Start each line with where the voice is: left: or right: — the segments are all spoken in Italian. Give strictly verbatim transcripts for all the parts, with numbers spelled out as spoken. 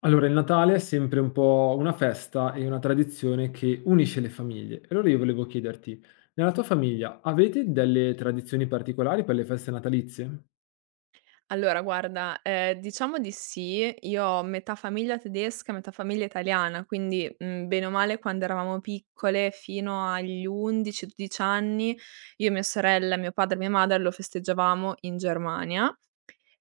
left: Allora, il Natale è sempre un po' una festa e una tradizione che unisce le famiglie. E allora io volevo chiederti, nella tua famiglia avete delle tradizioni particolari per le feste natalizie?
right: Allora guarda, ehm, diciamo di sì. Io ho metà famiglia tedesca, metà famiglia italiana, quindi, mhmm, bene o male quando eravamo piccole fino agli undici, dodici anni, io, mia sorella, mio padre e mia madre lo festeggiavamo in Germania.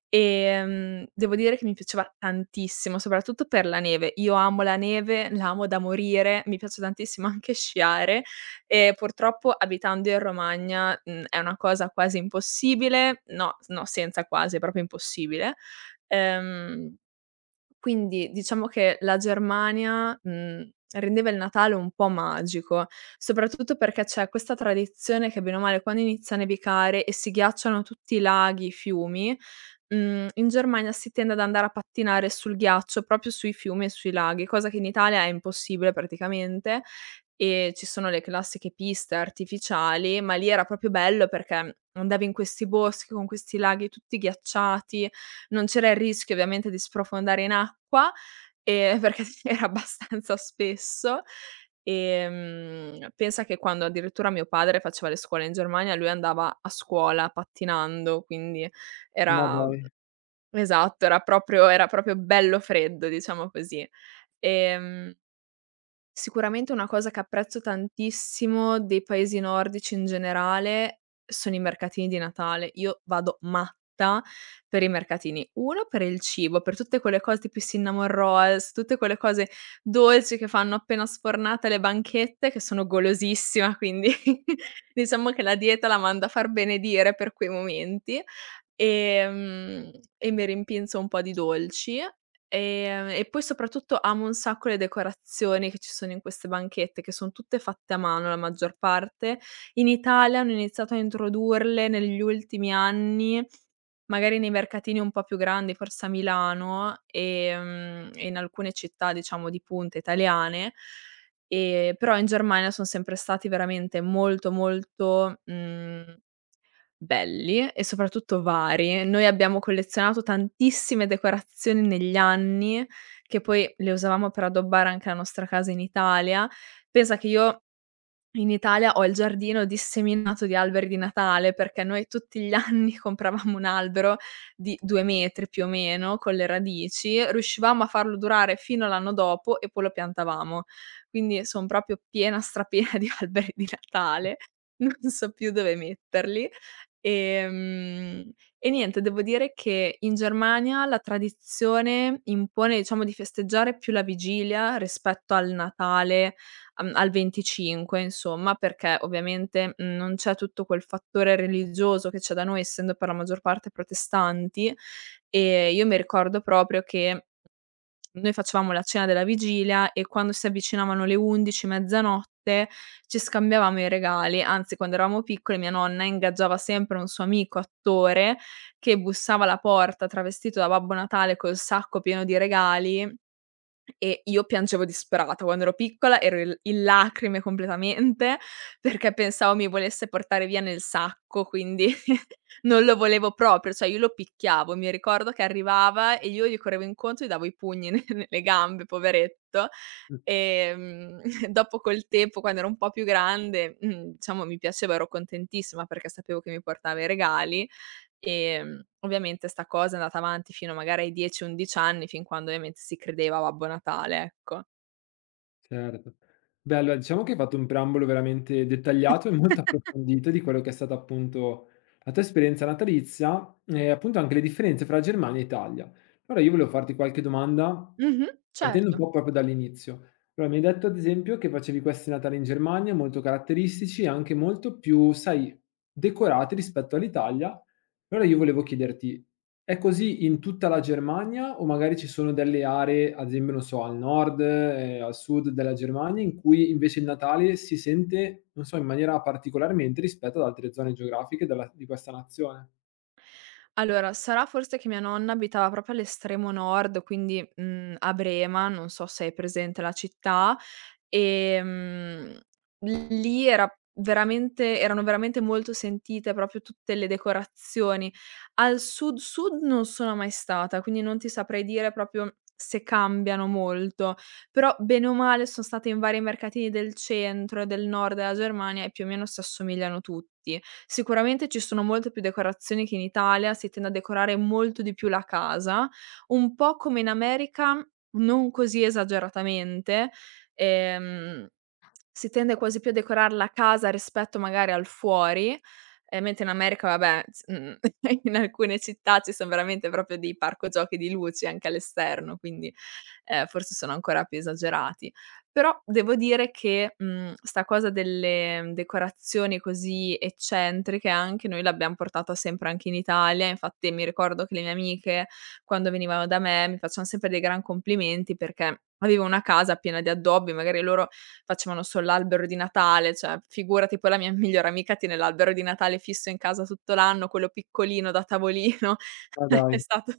right: Ehm, devo dire che mi piaceva tantissimo, soprattutto per la neve. Io amo la neve, la amo da morire, mi piace tantissimo anche sciare e purtroppo abitando in Romagna, mhmm, è una cosa quasi impossibile, no, no senza quasi, è proprio impossibile. Ehm quindi diciamo che la Germania, mhmm, rendeva il Natale un po' magico, soprattutto perché c'è questa tradizione che bene o male quando inizia a nevicare e si ghiacciano tutti i laghi, i fiumi, mhmm, in Germania si tende ad andare a pattinare sul ghiaccio, proprio sui fiumi e sui laghi, cosa che in Italia è impossibile praticamente e ci sono le classiche piste artificiali, ma lì era proprio bello perché andavi in questi boschi con questi laghi tutti ghiacciati, non c'era il rischio ovviamente di sprofondare in acqua, ehm, perché era abbastanza spesso. Ehm, pensa che quando addirittura mio padre faceva le scuole in Germania, lui andava a scuola pattinando, quindi
left: Ma
right: era
left: dai.
right: esatto, era proprio era proprio bello freddo, diciamo così. Ehm Sicuramente una cosa che apprezzo tantissimo dei paesi nordici in generale sono i mercatini di Natale. Io vado matta per i mercatini. Uno per il cibo, per tutte quelle cose tipo i cinnamon rolls, tutte quelle cose dolci che fanno appena sfornate alle banchette, che sono golosissima, quindi diciamo che la dieta la mando a far benedire per quei momenti. Ehm, e mi rimpinzo un po' di dolci. Ehm, e poi soprattutto amo un sacco le decorazioni che ci sono in queste banchette, che son tutte fatte a mano la maggior parte. In Italia hanno iniziato a introdurle negli ultimi anni, magari nei mercatini un po' più grandi, forse a Milano, ehm, e in alcune città diciamo di punta italiane, ehm, però in Germania son sempre stati veramente molto, molto, mhmm belli e soprattutto vari. Noi abbiamo collezionato tantissime decorazioni negli anni, che poi le usavamo per addobbare anche la nostra casa in Italia. Pensa che io in Italia ho il giardino disseminato di alberi di Natale, perché noi tutti gli anni compravamo un albero di due metri più o meno, con le radici, riuscivamo a farlo durare fino all'anno dopo e poi lo piantavamo. Quindi son proprio piena, strapiena di alberi di Natale, non so più dove metterli. Ehm, e niente, devo dire che in Germania la tradizione impone, diciamo, di festeggiare più la vigilia rispetto al Natale, am al venticinque insomma, perché ovviamente, mhmm, non c'è tutto quel fattore religioso che c'è da noi, essendo per la maggior parte protestanti, e io mi ricordo proprio che noi facevamo la cena della vigilia e quando si avvicinavano le undici, mezzanotte, ci scambiavamo i regali. Anzi, quando eravamo piccole mia nonna ingaggiava sempre un suo amico attore che bussava alla porta travestito da Babbo Natale col sacco pieno di regali e io piangevo disperata. Quando ero piccola ero il in lacrime completamente, perché pensavo mi volesse portare via nel sacco, quindi non lo volevo proprio, cioè io lo picchiavo. Mi ricordo che arrivava e io gli correvo incontro e gli davo i pugni ne nelle gambe, poveretto. Ehm, dopo col tempo, quando ero un po' più grande, mhmm, diciamo mi piaceva, ero contentissima perché sapevo che mi portava i regali. Ehm, ovviamente 'sta cosa è andata avanti fino magari ai dieci, undici anni, fin quando ovviamente si credeva Babbo Natale, ecco.
left: Certo. Beh, allora diciamo che hai fatto un preambolo veramente dettagliato e molto approfondito di quello che è stata appunto la tua esperienza natalizia e appunto anche le differenze fra Germania e Italia. Allora io volevo farti qualche domanda
right: Mh-mh,
left: partendo un
right: certo.
left: po' proprio dall'inizio. Allora, mi hai detto ad esempio che facevi questi Natali in Germania molto caratteristici e anche molto più, sai, decorati rispetto all'Italia. Allora io volevo chiederti, è così in tutta la Germania o magari ci sono delle aree, ad esempio, non so, al nord, ehm, al sud della Germania, in cui invece il Natale si sente, non so, in maniera particolarmente rispetto ad altre zone geografiche della di questa nazione?
right: Allora, sarà forse che mia nonna abitava proprio all'estremo nord, quindi, mhmm, a Brema, non so se hai presente la città, ehm, lì era veramente erano veramente molto sentite proprio tutte le decorazioni. Al sud sud non sono mai stata, quindi non ti saprei dire proprio se cambiano molto, però bene o male son stata in vari mercatini del centro e del nord della Germania e più o meno si assomigliano tutti. Sicuramente ci sono molte più decorazioni che in Italia, si tende a decorare molto di più la casa, un po' come in America, non così esageratamente. ehm si tende quasi più a decorar la casa rispetto magari al fuori, ehm, mentre in America vabbè, s mhmm, in alcune città ci son veramente proprio dei parco giochi di luci anche all'esterno, quindi, ehm, forse sono ancora più esagerati. Però devo dire che, mhmm, 'sta cosa delle decorazioni così eccentriche anche noi l'abbiam portata sempre anche in Italia, infatti mi ricordo che le mie amiche quando venivano da me mi facevan sempre dei gran complimenti perché avevo una casa piena di addobbi, magari loro facevano solo l'albero di Natale, cioè figurati, poi la mia migliore amica tiene l'albero di Natale fisso in casa tutto l'anno, quello piccolino da tavolino.
left: Ah
right: è
left: dai,
right: stato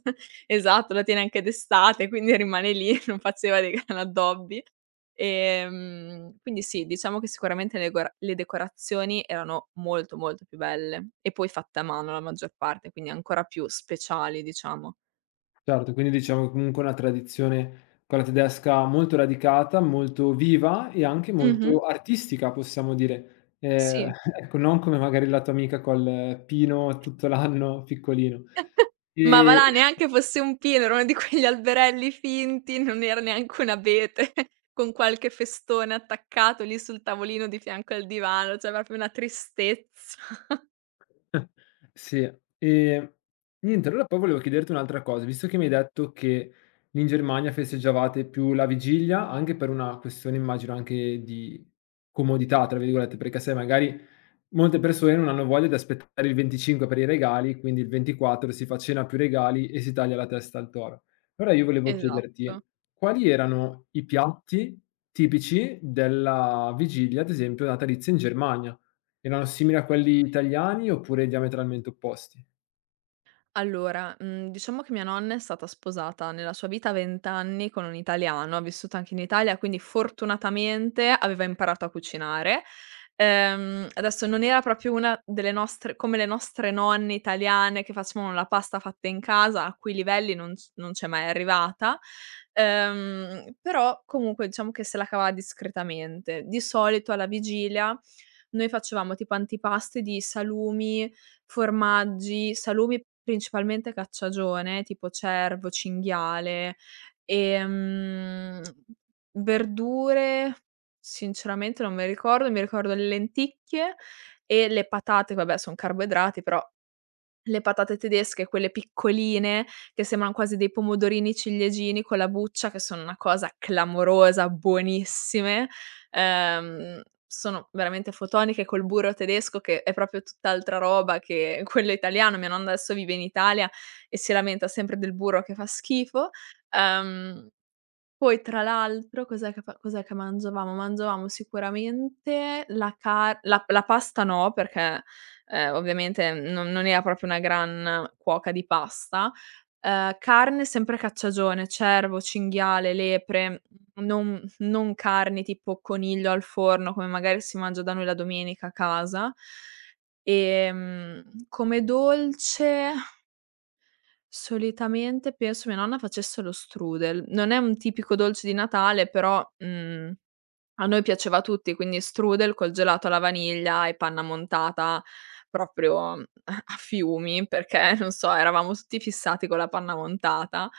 right: Esatto, lo tiene anche d'estate, quindi rimane lì, non faceva dei gran addobbi. Ehm, quindi sì, diciamo che sicuramente le gora le decorazioni erano molto, molto più belle e poi fatte a mano la maggior parte, quindi ancora più speciali, diciamo.
left: certo, quindi diciamo che comunque è una tradizione, quella tedesca, molto radicata, molto viva e anche
right: Mh-mh,
left: molto artistica, possiamo dire. Ehm,
right: sì.
left: ecco, non come magari la tua amica col pino tutto l'anno piccolino.
right: Ma va
left: E
right: là, neanche fosse un pino, era uno di quegli alberelli finti, non era neanche un abete con qualche festone attaccato lì sul tavolino di fianco al divano, cioè proprio una tristezza.
left: Sì, ehm, niente, allora poi volevo chiederti un'altra cosa, visto che mi hai detto che in Germania festeggiavate più la vigilia, anche per una questione immagino anche di "comodità", tra virgolette, perché sai magari molte persone non hanno voglia di aspettare il venticinque per i regali, quindi il ventiquattro si fa cena più regali e si taglia la testa al toro. Allora io volevo chiederti,
right: Esatto.
left: quali erano i piatti tipici della vigilia, ad esempio natalizia in Germania? Erano simili a quelli italiani oppure diametralmente opposti?
right: Allora, mhmm, diciamo che mia nonna è stata sposata nella sua vita a venti anni con un italiano, ha vissuto anche in Italia, quindi fortunatamente aveva imparato a cucinare. Ehm, adesso non era proprio una delle nostre, come le nostre nonne italiane che facevano la pasta fatta in casa, a quei livelli non s non c'è mai arrivata, ehm, però comunque diciamo che se la cavava discretamente. Di solito alla vigilia noi facevamo tipo antipasti di salumi, formaggi, salumi principalmente cacciagione, tipo cervo, cinghiale, ehm, verdure sinceramente non me le ricordo, mi ricordo le lenticchie e le patate, vabbè son carboidrati, però le patate tedesche, quelle piccoline, che sembran quasi dei pomodorini ciliegini con la buccia, che sono una cosa clamorosa, buonissime. Ehm, sono veramente fotoniche col burro tedesco che è proprio tutt'altra roba che quello italiano. Mia nonna adesso vive in Italia e si lamenta sempre del burro che fa schifo. Ehm Poi tra l'altro cos'è che fa cos'è che mangiavamo? Mangiavamo sicuramente la car la la pasta no, perché, ehm, ovviamente non non era proprio una gran cuoca di pasta, ehm, carne sempre cacciagione, cervo, cinghiale, lepre, non non carni tipo coniglio al forno, come magari si mangia da noi la domenica a casa. Ehm, come dolce Solitamente penso mia nonna facesse lo strudel. Non è un tipico dolce di Natale, però, mhmm, a noi piaceva a tutti, quindi strudel col gelato alla vaniglia e panna montata proprio a a fiumi, perché non so, eravamo tutti fissati con la panna montata.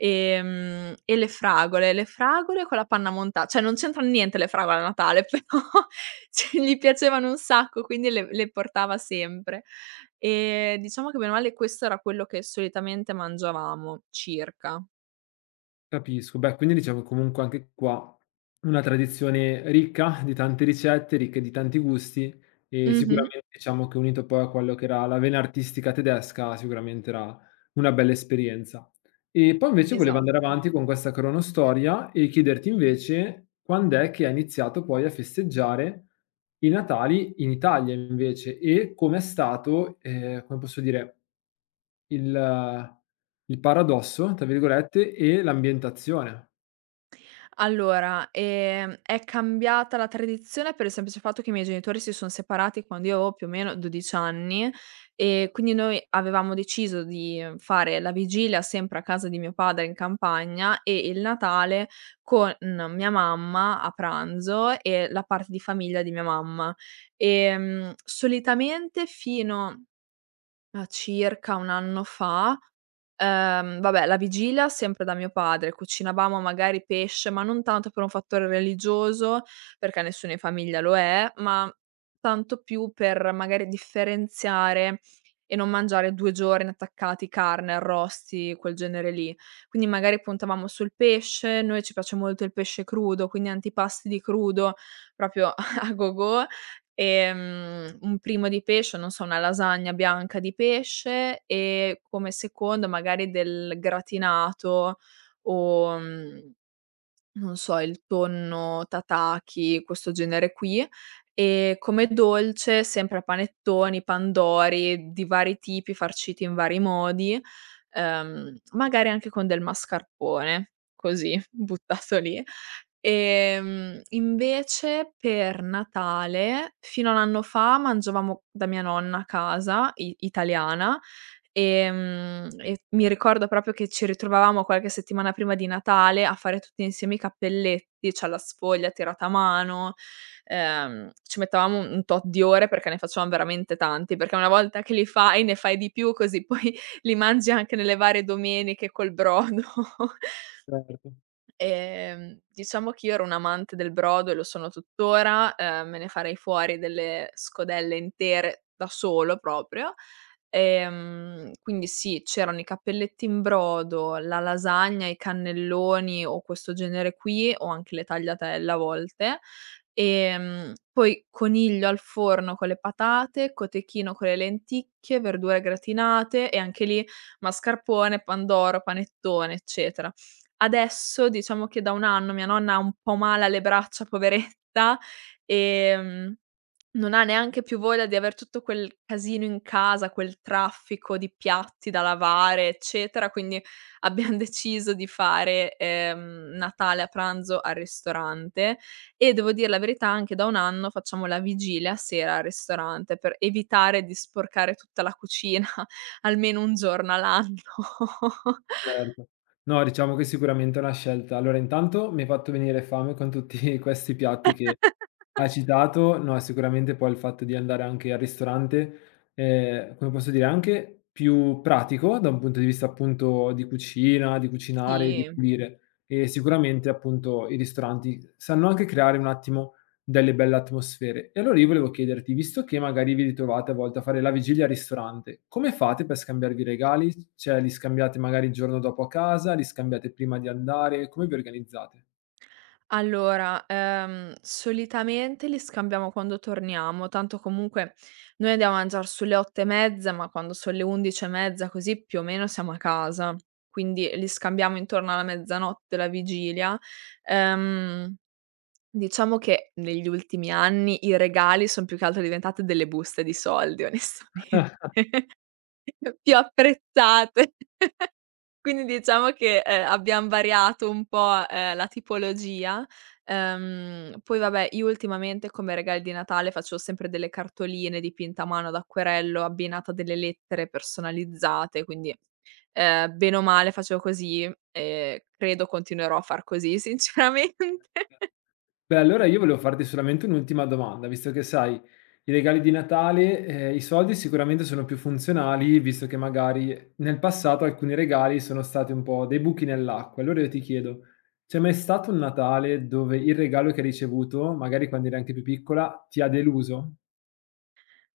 right: Ehm, e le fragole, le fragole con la panna monta cioè non c'entrano niente le fragole a Natale, però ce gli piacevano un sacco, quindi le le portava sempre. Ehm, diciamo che bene o male questo era quello che solitamente mangiavamo, circa.
left: Capisco. Beh, quindi diciamo comunque anche qua una tradizione ricca di tante ricette, ricche di tanti gusti e
right: Mh-mh,
left: sicuramente diciamo che unito poi a quello che era la vena artistica tedesca, sicuramente era una bella esperienza. E poi invece volevo andare
right: esatto.
left: avanti con questa cronostoria e chiederti invece quand'è che hai iniziato poi a festeggiare i Natali in Italia invece e com'è stato, ehm, come posso dire, il il "paradosso" tra virgolette e l'ambientazione.
right: Allora, ehm, è cambiata la tradizione per il semplice fatto che i miei genitori si son separati quando io avevo più o meno dodici anni, e quindi noi avevamo deciso di ehm, fare la vigilia sempre a casa di mio padre in campagna e il Natale con mia mamma a pranzo e la parte di famiglia di mia mamma. Ehm, solitamente fino Ma circa un anno fa, ehm, vabbè la vigilia sempre da mio padre, cucinavamo magari pesce, ma non tanto per un fattore religioso, perché nessuno in famiglia lo è, ma tanto più per magari differenziare e non mangiare due giorni attaccati carne, arrosti, quel genere lì. Quindi magari puntavamo sul pesce, noi ci piace molto il pesce crudo, quindi antipasti di crudo proprio a gogo. Ehm, un primo di pesce, non so, una lasagna bianca di pesce e come secondo magari del gratinato o, mhmm non so, il tonno, tataki, questo genere qui. E come dolce sempre panettoni, pandori di vari tipi, farciti in vari modi, ehm, magari anche con del mascarpone, così buttato lì. Ehm, invece per Natale, fino a un anno fa, mangiavamo da mia nonna a casa, i italiana. Ehm, e mi ricordo proprio che ci ritrovavamo qualche settimana prima di Natale a fare tutti insieme i cappelletti, cioè la sfoglia tirata a mano, ehm, ci mettevamo un un tot di ore perché ne facevamo veramente tanti, perché una volta che li fai, ne fai di più, così poi li mangi anche nelle varie domeniche col brodo.
left: Certo.
right: Ehm, diciamo che io ero un amante del brodo e lo sono tuttora, ehm, me ne farei fuori delle scodelle intere da solo proprio. Ehm, quindi sì, c'erano i cappelletti in brodo, la lasagna, i cannelloni o questo genere qui, o anche le tagliatelle a volte. Ehm, poi coniglio al forno con le patate, cotechino con le lenticchie, verdure gratinate e anche lì mascarpone, pandoro, panettone, eccetera. Adesso, diciamo che da un anno mia nonna ha un po' male alle braccia, poveretta, ehm, non ha neanche più voglia di aver tutto quel casino in casa, quel traffico di piatti da lavare, eccetera, quindi abbiam deciso di fare, ehm, Natale a pranzo al ristorante e devo dir la verità anche da un anno facciamo la vigilia a sera al ristorante per evitare di sporcare tutta la cucina almeno un giorno all'anno.
left: Certo. No, diciamo che sicuramente è una scelta. Allora intanto mi hai fatto venire fame con tutti questi piatti che hai citato. No, sicuramente poi il fatto di andare anche al ristorante, ehm, come posso dire, anche più pratico da un punto di vista appunto di cucina, di cucinare, di
right: Sì.
left: pulire e sicuramente appunto i ristoranti sanno anche creare un attimo delle belle atmosfere. E allora io volevo chiederti, visto che magari vi ritrovate a volte a fare la vigilia al ristorante, come fate per scambiarvi i regali? Cioè, li scambiate magari il giorno dopo a casa, li scambiate prima di andare, come vi organizzate?
right: Allora, ehm, solitamente li scambiamo quando torniamo, tanto comunque noi andiamo a mangiare sulle otto e mezza, ma quando sono le undici e mezza così più o meno siamo a casa. Quindi li scambiamo intorno alla mezzanotte della vigilia. Ehm, diciamo che negli ultimi anni i regali son più che altro diventate delle buste di soldi onestamente, più apprezzate. Quindi diciamo che, ehm, abbiam variato un po', ehm, la tipologia. Ehm, poi vabbè, io ultimamente come regali di Natale faccio sempre delle cartoline dipinte a mano ad acquerello, abbinate a delle lettere personalizzate, quindi, ehm, bene o male facevo così e credo continuerò a far così sinceramente.
left: Beh, allora io volevo farti solamente un'ultima domanda, visto che sai, i regali di Natale, ehm, i soldi sicuramente sono più funzionali, visto che magari nel passato alcuni regali sono stati un po' dei buchi nell'acqua. Allora io ti chiedo: c'è mai stato un Natale dove il regalo che hai ricevuto, magari quando eri anche più piccola, ti ha deluso?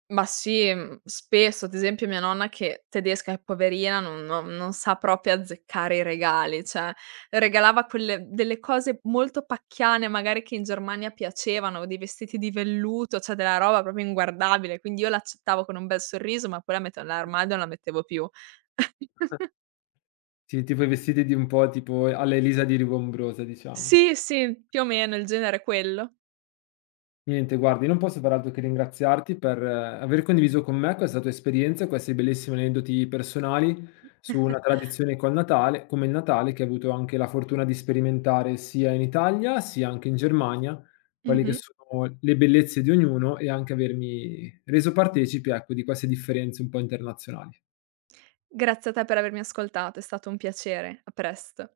right: Ma sì, mhmm, spesso, ad esempio mia nonna che tedesca è poverina, non non non sa proprio azzeccare i regali, cioè regalava quelle delle cose molto pacchiane, magari che in Germania piacevano, dei vestiti di velluto, cioè della roba proprio inguardabile, quindi io l'accettavo con un bel sorriso, ma poi la mettevo nell'armadio e non la mettevo più.
left: Ti tipo i vestiti di un po' tipo alla Elisa di Rivombrosa, diciamo.
right: Sì, sì, più o meno il genere è quello.
left: Niente, guardi, non posso far altro che ringraziarti per eh, aver condiviso con me questa tua esperienza, questi bellissimi aneddoti personali su una tradizione col Natale, come il Natale, che hai avuto anche la fortuna di sperimentare sia in Italia sia anche in Germania, quelle che
right: Mh-mh.
left: sono le bellezze di ognuno e anche avermi reso partecipe, ecco, di queste differenze un po' internazionali.
right: Grazie a te per avermi ascoltato, è stato un piacere. A presto.